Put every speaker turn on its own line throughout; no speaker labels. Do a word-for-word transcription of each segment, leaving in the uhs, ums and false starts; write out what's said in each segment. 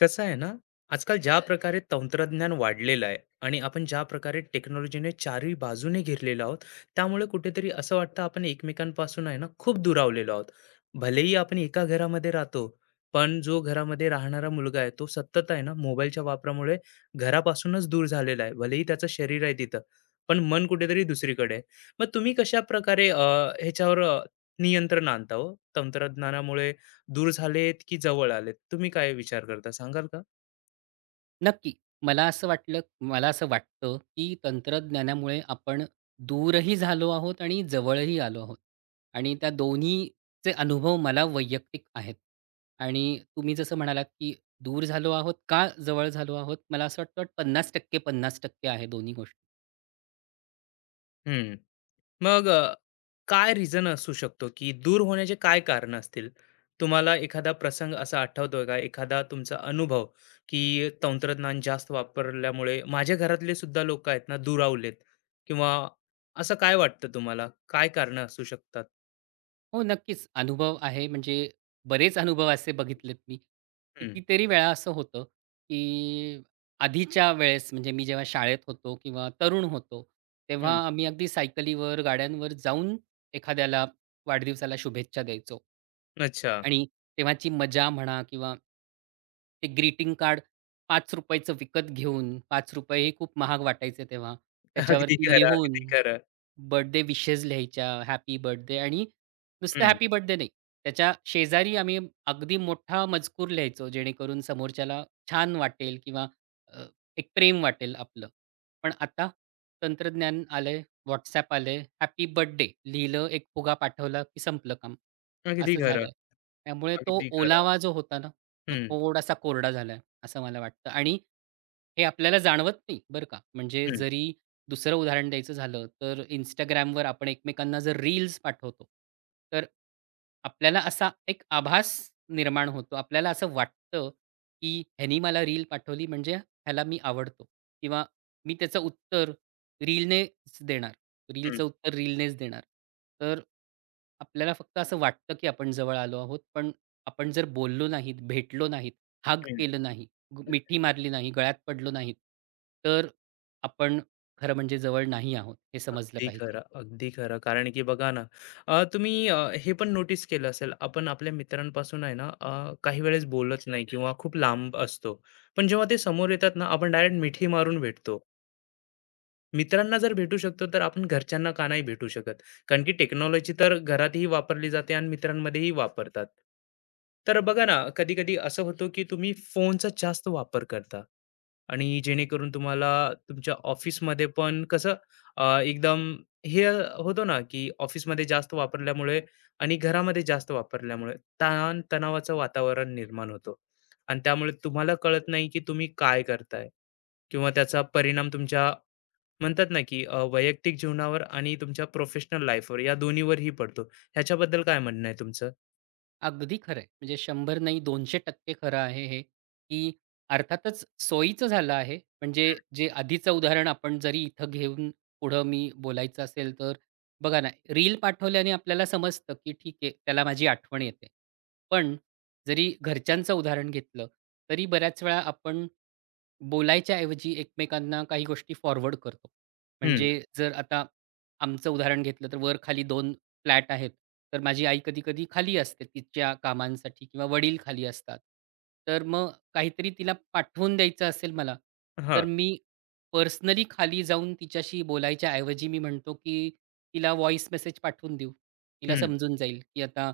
कसं आहे ना, आजकाल ज्या प्रकारे तंत्रज्ञान वाढलेलं आहे आणि आपण ज्या प्रकारे टेक्नॉलॉजीने चारही बाजूने घेरलेलो आहोत, त्यामुळे कुठेतरी असं वाटतं आपण एकमेकांपासून आहे ना, खूप दुरावलेलो आहोत. भलेही आपण एका घरामध्ये राहतो, पण जो घरामध्ये राहणारा मुलगा आहे, तो सतत आहे ना, मोबाईलच्या वापरामुळे घरापासूनच दूर झालेला आहे. भलेही त्याचं शरीर आहे तिथं, पण मन कुठेतरी दुसरीकडे आहे. मग तुम्ही कशाप्रकारे अ, ह्याच्यावर अ, नियंत्रण आणता हो? तंत्रज्ञानामुळे दूर झालेत की जवळ आलेत? तुम्ही काय विचार करता सांगाल का?
नक्की. मला असं वाटलं मला असं वाटतं, की तंत्रज्ञानामुळे आपण दूरही झालो आहोत आणि जवळही आलो आहोत. आणि त्या दोन्हीचे अनुभव मला वैयक्तिक आहेत. आणि तुम्ही जसं म्हणालात, की दूर झालो आहोत का जवळ झालो आहोत? मला असं वाटतं पन्नास टक्के पन्नास टक्के आहे दोन्ही गोष्टी.
हं. मग अ, काय रिझन असू शकतो की दूर होण्याचे काय कारणं असतील? तुम्हाला एखादा प्रसंग असा आठवतोय का? एखादा तुमचा अनुभव की तंत्रज्ञान जास्त वापरल्यामुळे माझ्या घरातले सुद्धा लोकं आहेत ना दुरावलेत किंवा असं काय वाटतं तुम्हाला? काय कारणं असू शकतात?
हो, नक्कीच. अनुभव आहे म्हणजे बरेच अनुभव असे बघितलेत मी.
हं,
कितीतरी वेळा असं होतं, की आधीच्या वेळेस म्हणजे मी जेव्हा शाळेत होतो किंवा तरुण होतो, तेव्हा
हं.
आम्ही अगदी सायकलीवर, गाड्यांवर जाऊन एखाद्याला वाढदिवसाला शुभेच्छा द्यायचो.
अच्छा.
आणि तेव्हाची मजा म्हणा किंवा ते ग्रीटिंग कार्ड ₹पाच रुपयांचं चं विकत घेऊन ₹पाच रुपये हे खूप महाग वाटायचे तेव्हा.
अगदी
त्याच्यावरती
खरं,
लिहून
अगदी खरं.
बर्थडे विशेस लिहायच्या, हॅपी बर्थडे आणि नुसतं
हं.
हॅपी बर्थडे नाही, त्याच्या शेजारी आम्ही अगदी मोठा मजकूर लिहायचो, जेणेकरून समोरच्याला छान वाटेल किंवा अ, एक प्रेम वाटेल आपलं. पण आता तंत्रज्ञान आलंय, WhatsApp आलंय, हॅपी बर्थडे लिहिलं, एक फुगा पाठवला की संपलं काम.
अगदी
असं
खरं,
झालंय. त्यामुळे तो
अगदी खरं.
ओलावा जो होता ना, तो
हं,
थोडासा कोरडा झालाय, असं मला वाटतं आणि हे आपल्याला जाणवत नाही बरं का. म्हणजे
हं,
जरी दुसरं उदाहरण द्यायचं झालं तर Instagramवर आपण एकमेकांना जर रील्स पाठवतो, तर आपल्याला असा एक आभास निर्माण होतो. आपल्याला असं वाटतं, की ह्यानी मला रील पाठवली म्हणजे ह्याला मी आवडतो किंवा मी त्याचं उत्तर रीलनेच देणार.
हं,
रीलचं उत्तर रीलनेच देणार. तर आपल्याला फक्त असं वाटतं, की आपण जवळ आलो आहोत. पण आपण जर बोललो नाहीत, भेटलो नाहीत, हग
हं.
केलं नाही, ग- मिठी मारली नाही, गळ्यात पडलो नाहीत, तर आपण खरं म्हणजे जवळ नाही आहोत हे समजलं
अगदी
पाहिजे.
खरं, अगदी खरं. कारण की बघा ना, अ, तुम्ही अ, हे पण नोटीस केलं असेल, आपण आपल्या मित्रांपासून आहे ना, अ, काही वेळेस बोलत नाही किंवा खूप लांब असतो. पण जेव्हा ते समोर येतात ना, आपण डायरेक्ट मिठी मारून भेटतो. मित्रांना जर भेटू शकतो, तर आपण घरच्यांना का नाही भेटू शकत? कारण की टेक्नॉलॉजी तर घरातही वापरली जाते आणि मित्रांमध्येही वापरतात. तर बघा ना, कधी-कधी असं होतं, की तुम्ही फोनचा जास्त वापर करता आणि जेणेकरून तुम्हाला तुमच्या ऑफिसमध्ये पण कसं अ, एकदम हे होतो ना, की ऑफिसमध्ये जास्त वापरल्यामुळे आणि घरामध्ये जास्त वापरल्यामुळे ताण-तणावाचं वातावरण निर्माण होतं आणि त्यामुळे तुम्हाला कळत नाही, की तुम्ही काय करताय? किंवा त्याचा परिणाम तुमच्या म्हणतात ना की अ, वैयक्तिक जीवनावर आणि तुमच्या प्रोफेशनल लाईफवर या दोन्हीवरही पडतो. ह्याच्याबद्दल काय म्हणणं आहे तुमचं?
अगदी खरं आहे. म्हणजे शंभर नाही दोनशे टक्के खरं आहे हे, की अर्थातच सोयीचं झालं आहे. म्हणजे जे आधीचं उदाहरण आपण जरी इथं घेऊन पुढं मी बोलायचं असेल तर बघा ना, रील पाठवल्याने आपल्याला समजतं, की ठीक आहे त्याला माझी आठवण येते. पण जरी घरच्यांचं उदाहरण घेतलं, तरी बऱ्याच वेळा आपण बोलायच्या ऐवजी एकमेकांना काही गोष्टी फॉरवर्ड करतो.
हं,
म्हणजे जर आता आमचं उदाहरण घेतलं तर वर-खाली दोन फ्लॅट आहेत. तर माझी आई कधी-कधी खाली असते तिच्या कामांसाठी किंवा वडील खाली असतात. तर मग काहीतरी तिला पाठवून द्यायचं असेल मला, तर
हां,
मी पर्सनली खाली जाऊन तिच्याशी बोलायच्या ऐवजी मी म्हणतो, की तिला व्हॉईस मेसेज पाठवून देऊ. तिला
हं,
समजून जाईल, की आता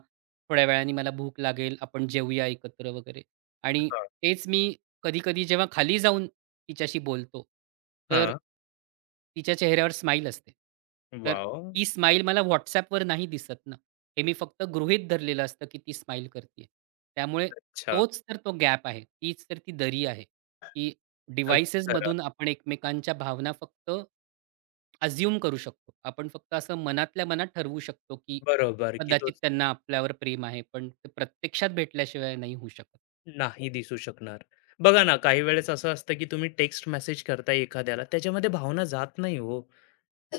थोड्या वेळाने मला भूक लागेल, आपण जेवूया एकत्र वगैरे आणि
हां,
तेच मी कधी-कधी जेव्हा खाली जाऊन तिच्याशी बोलतो, तर
हां.
तिच्या चेहऱ्यावर स्माईल असते. तर
वॉव!
ती स्माईल मला WhatsAppवर नाही दिसत ना. हे मी फक्त गृहीत धरलेलं असतं, की ती स्माईल करतीये. त्यामुळे
अच्छा.
तोच तर तो गॅप आहे. तीच तर ती दरी आहे, की
अगदी खरं.
डिव्हाइसेसमधून आपण एकमेकांच्या भावना फक्त अझ्युम करू शकतो. आपण फक्त असं मनातल्या मनात ठरवू शकतो, की
बरोबर, की तो
कदाचित त्यांना आपल्यावर प्रेम आहे, पण ते प्रत्यक्षात भेटल्याशिवाय नाही होऊ शकत.
नाही दिसू शकणार. बघा ना, काही वेळेस असं असतं की तुम्ही टेक्स्ट मेसेज करताय एखाद्याला त्याच्यामध्ये भावना जात नाही हो.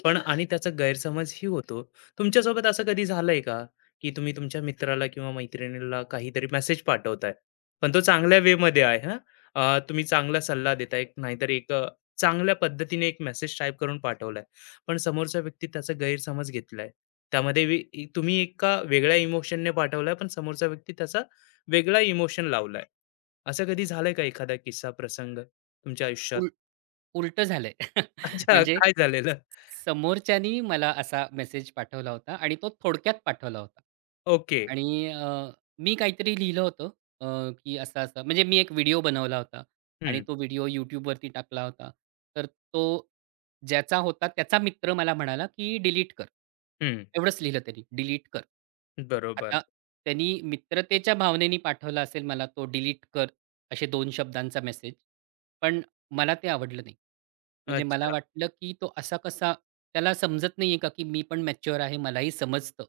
पण आणि त्याचा गैरसमजही होतो. तुमच्यासोबत असं कधी झालंय का, की तुम्ही तुमच्या मित्राला किंवा मैत्रिणीला काहीतरी मेसेज पाठवताय, पण तो चांगल्या वेमध्ये आहे हां. अ, तुम्ही चांगला सल्ला देताय, नाहीतर एक अ, चांगल्या पद्धतीने एक मेसेज टाइप करून पाठवलाय, पण समोरचा व्यक्ती त्याचा गैरसमज घेतलाय. त्यामध्ये वी इ तुम्ही एका वेगळ्या इमोशनने पाठवलाय, पण समोरचा व्यक्ती त्याचा वेगळा इमोशन लावलाय. असं कधी झालंय का एखादा किस्सा, प्रसंग तुमच्या आयुष्यात?
उलटं झालंय.
अच्छा,
म्हणजे
काय झालेलं?
समोरच्यानी मला असा मेसेज पाठवला होता आणि तो थोडक्यात पाठवला होता.
ओके.
आणि अ, मी काहीतरी लिहिलं होतं अ, की असा-असा म्हणजे मी एक व्हिडिओ बनवला होता आणि
हं,
तो व्हिडिओ YouTubeवरती टाकला होता. तर तो ज्याचा होता त्याचा मित्र मला म्हणाला, की "डिलीट कर."
हं.
एवढंच लिहिलं त्यांनी, "डिलीट कर."
बरोबर.
आता त्यांनी मित्रतेच्या भावनेने पाठवला असेल मला तो डिलीट कर असे दोन शब्दांचा मेसेज. पण मला ते आवडलं नाही. म्हणजे मला
अच्छा.
वाटलं, की तो असा कसा त्याला समजत नाहीये का, की मी पण मॅच्युअर आहे, मलाही समजतं.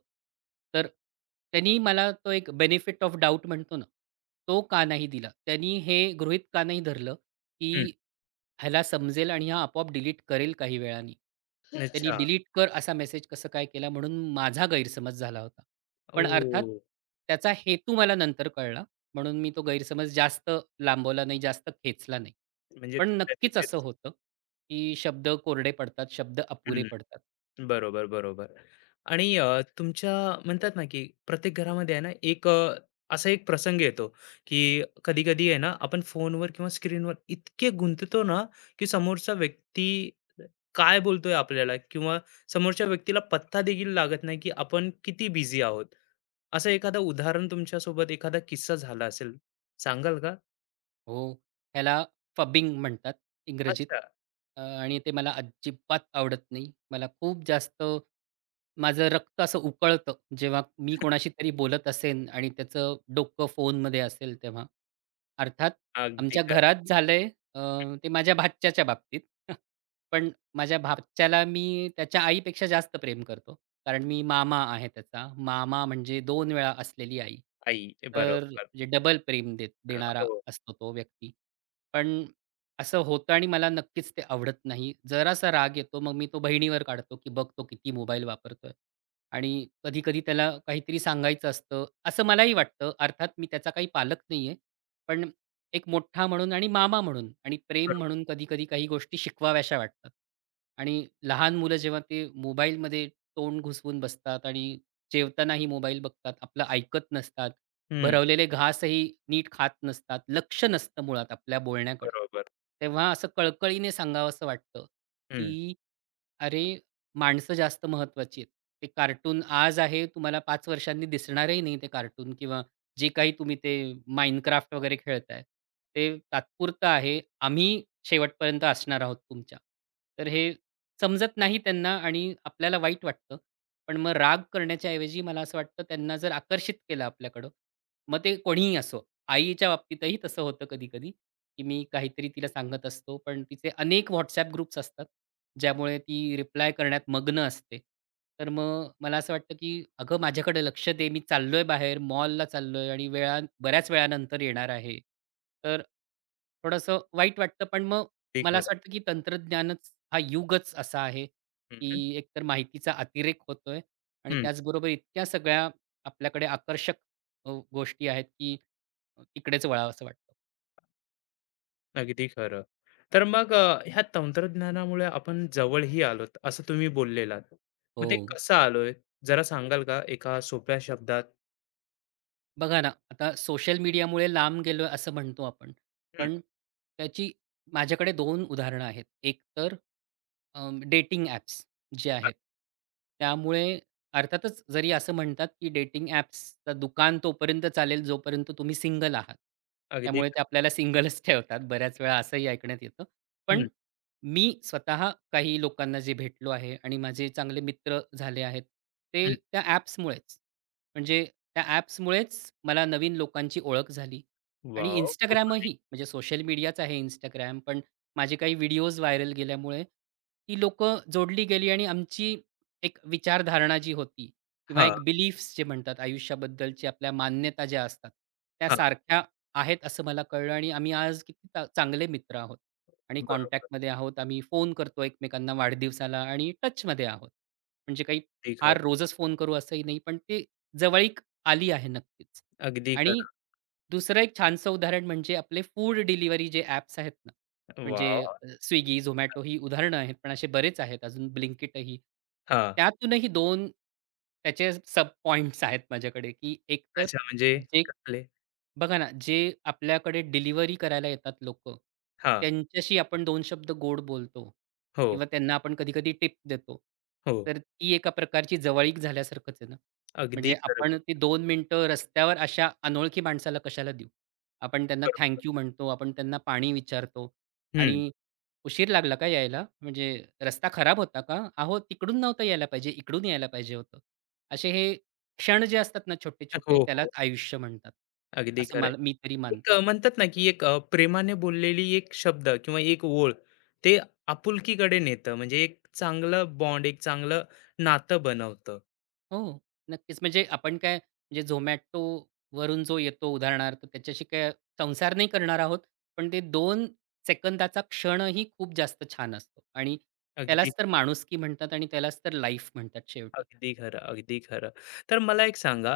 तर त्यांनी मला तो एक बेनिफिट ऑफ डाउट म्हणतो ना, तो का नाही दिला. त्यांनी हे गृहीत का नाही धरलं, की
हं.
ह्याला समजेल आणि हा आपोआप डिलीट करेल काही वेळाने. त्यांनी
अच्छा.
डिलीट कर असा मेसेज कसं काय केला म्हणून माझा गैरसमज झाला होता.
ओ,
पण अर्थात त्याचा हेतू मला नंतर कळला. म्हणून मी तो गैरसमज जास्त लांबवला नाही, जास्त खेचला नाही.
म्हणजे
पण
तिथल्या
नक्कीच असं
तिथेच
होतं, की शब्द कोरडे पडतात, शब्द अपुरे
हं.
पडतात.
बरोबर, बरोबर. आणि अ, तुमच्या म्हणतात ना, की प्रत्येक घरामध्ये आहे ना, एक अ, असा एक प्रसंग येतो, की कधी-कधी आहे ना, आपण फोनवर किंवा स्क्रीनवर इतके गुंततो ना, की समोरचा व्यक्ती काय बोलतोय आपल्याला किंवा समोरच्या व्यक्तीला पत्ता देखील लागत नाही, की आपण किती बिझी आहोत. असं एखादं उदाहरण तुमच्यासोबत एखादा किस्सा झाला असेल, सांगाल का?
हो, ह्याला फबिंग म्हणतात इंग्रजीत.
अच्छा.
अ, आणि ते मला अजिबात आवडत नाही. मला खूप जास्त माझं रक्त असं उकळतं, जेव्हा मी कोणाशी तरी बोलत असेन आणि त्याचं डोकं फोनमध्ये असेल तेव्हा. अर्थात
अगदी
आमच्या घरात झालंय अ, ते माझ्या भाच्याच्या बाबतीत. पण माझ्या भाच्याला मी त्याच्या आईपेक्षा जास्त प्रेम करतो. कारण मी मामा आहे त्याचा. मामा म्हणजे दोन वेळा असलेली आई.
आई.
तर
बरोबर.
म्हणजे डबल प्रेम दे
अ,
देणारा
हो.
असतो तो व्यक्ती. पण असं होतं आणि मला नक्कीच ते आवडत नाही. जरासा राग येतो मग मी तो बहिणीवर काढतो, की बघ तो किती मोबाईल वापरतोय. आणि कधी-कधी त्याला काहीतरी सांगायचं असतं, असं मलाही वाटतं. अर्थात मी त्याचा काही पालक नाहीये. पण एक मोठा म्हणून आणि मामा म्हणून आणि प्रेम
बरोबर.
म्हणून कधी-कधी काही गोष्टी शिकवाव्याशा वाटतात. आणि लहान मुलं जेव्हा ते मोबाईलमध्ये तोंड घुसवून बसतात आणि जेवतानाही मोबाईल बघतात, आपलं ऐकत नसतात,
हं.
भरवलेले घासही नीट खात नसतात, लक्ष नसतं मुळात आपल्या बोलण्याकडे.
बरोबर.
तेव्हा असं कळकळीने सांगावसं वाटतं,
हं.
की अरे, माणसं जास्त महत्त्वाची आहेत. ते कार्टून आज आहे, तुम्हाला पाच वर्षांनी दिसणारही नाही ते कार्टून किंवा जे काही तुम्ही ते Minecraft वगैरे खेळताय, ते तात्पुरतं आहे. आम्ही शेवटपर्यंत असणार आहोत तुमच्या. तर हे समजत नाही त्यांना आणि आपल्याला वाईट वाटतं. पण मग राग करण्याच्या ऐवजी मला असं वाटतं त्यांना जर आकर्षित केलं आपल्याकडं, मग ते कोणीही असो. आईच्या बाबतीतही तसं होतं कधी-कधी, की मी काहीतरी तिला सांगत असतो, पण तिचे अनेक WhatsApp ग्रुप्स असतात. ज्यामुळे ती रिप्लाय करण्यात मग्न असते. तर मग मला असं वाटतं, की "अगं, माझ्याकडे लक्ष दे. मी चाललोय बाहेर, मॉलला चाललोय आणि वेळा बऱ्याच वेळानंतर येणार आहे." तर थोडंसं वाईट वाटतं. पण मग
अगदी
मला
खरं.
असं वाटतं, की तंत्रज्ञानच हा युगच असा आहे,
हं, हं.
की एकतर माहितीचा अतिरेक होतोय आणि
हं.
त्याचबरोबर इतक्या सगळ्या आपल्याकडे आकर्षक अ, गोष्टी आहेत, की तिकडेच वळावसं वाटतं.
अगदी खरं. तर मग अ, ह्या तंत्रज्ञानामुळे आपण जवळही आलोत, असं तुम्ही बोललेलात. मग ते
हो.
कसं आलोय? जरा सांगाल का एका सोप्या शब्दात?
बघा ना, आता सोशल मीडियामुळे लांब गेलोय असं म्हणतो आपण.
हं.
पण त्याची माझ्याकडे दोन उदाहरणं आहेत. एक तर डेटिंग ॲप्स जे आहेत. त्यामुळे अर्थातच जरी असं म्हणतात, की डेटिंग ॲप्सचं दुकान तोपर्यंत चालेल जोपर्यंत तुम्ही सिंगल आहात.
अगदी
त्यामुळे ते आपल्याला सिंगलच ठेवतात. बऱ्याच वेळा असंही ऐकण्यात येतं. पण
हं,
मी स्वतः काही लोकांना जे भेटलो आहे आणि माझे चांगले मित्र झाले आहेत, ते
हं.
त्या ॲप्समुळेच. म्हणजे त्या ॲप्समुळेच मला नवीन लोकांची ओळख झाली आणि
वॉव! खूप
Instagramही म्हणजे सोशल मीडियाच आहे Instagram, पण माझे काही व्हिडिओज व्हायरल गेल्यामुळे ती लोकं जोडली गेली आणि आमची एक विचारधारणा जी होती किंवा
हां,
एक बिलीफ्स जे म्हणतात आयुष्याबद्दलची आपल्या मान्यता ज्या असतात, त्या
हां.
सारख्या आहेत असं मला कळलं आणि आम्ही आज किती चा चांगले मित्र आहोत आणि
बरोबर.
कॉन्टॅक्टमध्ये आहोत. आम्ही फोन करतो एकमेकांना वाढदिवसाला आणि टचमध्ये आहोत. म्हणजे काही
अगदी खरं.
फार रोजच फोन करू असंही नाही, पण ते जवळीक आली आहे नक्कीच.
अगदी
आणि
खरं.
दुसरं एक छानसं उदाहरण म्हणजे आपले फूड डिलिव्हरी जे ॲप्स आहेत ना, म्हणजे
वॉव!
अ, Swiggy, Zomato ही उदाहरणं आहेत, पण असे बरेच आहेत अजून Blinkitही.
हां.
त्यातूनही दोन त्याचे सब पॉइंट्स आहेत माझ्याकडे, की एक तर
अच्छा म्हणजे
जे
कसले?
बघा ना, जे आपल्याकडे डिलिव्हरी करायला येतात लोकं,
हां.
त्यांच्याशी आपण दोन शब्द गोड बोलतो
हो,
किंवा त्यांना आपण कधी-कधी टिप देतो.
हो.
तर ती एका प्रकारची जवळीक झाल्यासारखंच आहे ना.
अगदी
म्हणजे
खरं.
आपण ती दोन मिनिटं रस्त्यावर अशा अनोळखी माणसाला कशाला देऊ? आपण त्यांना
बरोबर.
थँक म्हणतो, आपण त्यांना पाणी विचारतो
हं.
आणि "उशीर लागला का यायला? म्हणजे रस्ता खराब होता का? अहो, तिकडून नव्हतं यायला पाहिजे, इकडून यायला पाहिजे होतं." असे हे क्षण जे असतात ना छोटे-छोटे
हो,
त्यालाच
हो.
आयुष्य म्हणतात.
अगदी
असं
खरं
मला मी तरी
एक
मानतो.
अ, म्हणतात ना, की एक अ, प्रेमाने बोललेली एक शब्द किंवा एक ओळ, ते आपुलकीकडे नेतं. म्हणजे एक चांगलं बॉन्ड, एक चांगलं नातं बनवतं.
हो, नक्कीच. म्हणजे आपण काय म्हणजे Zomatoवरून जो येतो उदाहरणार्थ त्याच्याशी काय संसार नाही करणार आहोत. पण ते दोन सेकंदाचा क्षणही खूप जास्त छान असतो आणि
अगदी
त्यालाच तर माणुसकी म्हणतात आणि त्यालाच तर लाईफ म्हणतात शेवटी.
अगदी खरं, अगदी खरं. तर मला एक सांगा,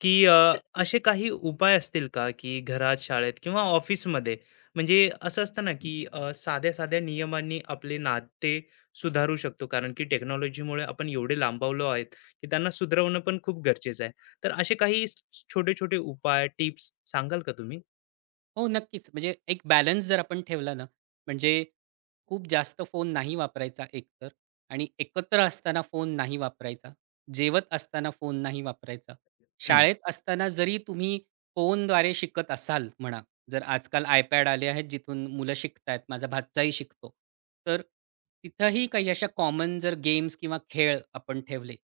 की अ, असे काही उपाय असतील का, की घरात, शाळेत किंवा ऑफिसमध्ये म्हणजे असं असतं ना, की अ, साध्या-साध्या नियमांनी आपले नाते सुधारू शकतो. कारण की टेक्नॉलॉजीमुळे आपण एवढे लांबवलो आहेत, की त्यांना सुधारवणं पण खूप गरजेचं आहे. तर असे काही स छोटे-छोटे उपाय, टिप्स सांगाल का तुम्ही?
हो, नक्कीच. म्हणजे एक बॅलन्स जर आपण ठेवला ना, म्हणजे खूप जास्त फोन नाही वापरायचा एकतर आणि एकत्र असताना फोन नाही वापरायचा. जेवत असताना फोन नाही वापरायचा.
हं,
शाळेत असताना जरी तुम्ही फोनद्वारे शिकत असाल म्हणा, जर आजकाल iPad आले आहेत जिथून मुलं शिकतायत. माझा भाच्याही शिकतो. तर तिथंही काही अशा कॉमन जर गेम्स किंवा खेळ आपण ठेवले,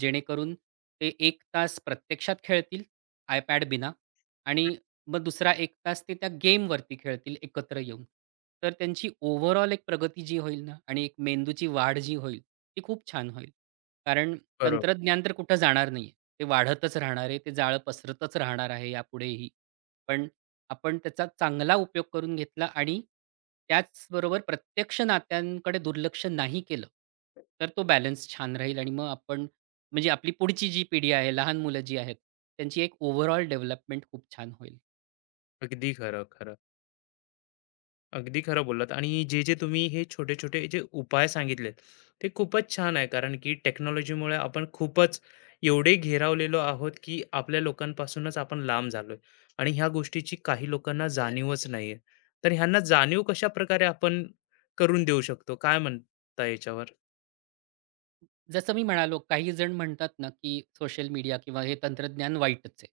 जेणेकरून ते एक तास प्रत्यक्षात खेळतील iPad बिना आणि मग दुसरा एक तास ते त्या गेमवरती खेळतील एकत्र येऊन. तर त्यांची ओव्हरऑल एक प्रगती जी होईल ना आणि एक मेंदूची वाढ जी होईल, ती खूप छान होईल. कारण
बरोबर.
तंत्रज्ञान तर कुठं जाणार नाही आहे. ते वाढतच राहणार आहे. ते जाळं पसरतच राहणार आहे यापुढेही. पण आपण त्याचा चांगला उपयोग करून घेतला आणि त्याचबरोबर प्रत्यक्ष नात्यांकडे दुर्लक्ष नाही केलं, तर तो बॅलन्स छान राहील आणि मग आपण म्हणजे आपली पुढची जी पिढी आहे, लहान मुलं जी आहेत, त्यांची एक ओव्हरऑल डेव्हलपमेंट खूप छान होईल.
अगदी खरं, खरं. अगदी खरं बोललात आणि जे जे तुम्ही हे छोटे छोटे जे उपाय सांगितलेत ते खूपच छान आहे कारण की टेक्नॉलॉजीमुळे आपण खूपच एवढे घेरावलेलो आहोत की आपल्या लोकांपासूनच आपण लांब झालोय आणि ह्या गोष्टीची काही लोकांना जाणीवच नाहीये तर ह्यांना जाणीव कशा प्रकारे आपण करून देऊ शकतो काय म्हणता याच्यावर?
जसं मी म्हणालो, काही जण म्हणतात ना, की सोशल मीडिया किंवा हे तंत्रज्ञान वाईटच आहे.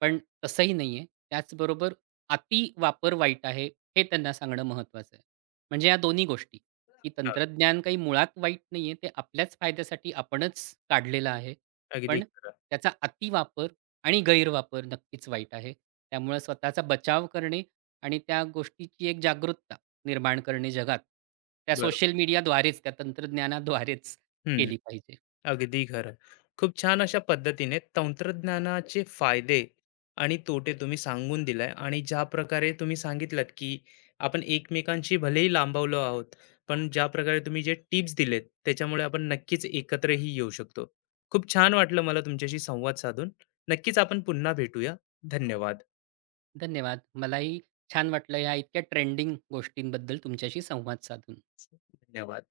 पण तसंही नाही आहे. त्याचबरोबर अति वापर वाईट आहे, हे त्यांना सांगणं महत्त्वाचं आहे. म्हणजे या दोन्ही गोष्टी, की
हा,
तंत्रज्ञान काही मुळात वाईट नाही आहे. ते आपल्याच फायद्यासाठी आपणच काढलेलं आहे.
अगदी
पण
खरं.
त्याचा अतिवापर आणि गैरवापर नक्कीच वाईट आहे. त्यामुळे स्वतःचा बचाव करणे आणि त्या गोष्टीची एक जागरूकता निर्माण करणे जगात, त्या
बरं.
सोशल मीडियाद्वारेच, त्या तंत्रज्ञानाद्वारेच
हम्म.
केली पाहिजे.
अगदी खरं. खूप छान अशा पद्धतीने तंत्रज्ञानाचे फायदे आणि तोटे तुम्ही सांगून दिलाय आणि ज्या प्रकारे तुम्ही सांगितलंत, की आपण एकमेकांशी भलेही लांबवलो आहोत, पण ज्या प्रकारे तुम्ही जे टिप्स दिलेत, त्याच्यामुळे आपण नक्कीच एकत्रही येऊ शकतो. खूप छान वाटलं मला तुमच्याशी संवाद साधून. नक्कीच आपण पुन्हा भेटूया. धन्यवाद.
धन्यवाद. मलाही छान वाटलं ह्या इतक्या ट्रेंडिंग गोष्टींबद्दल तुमच्याशी संवाद साधून.
धन्यवाद.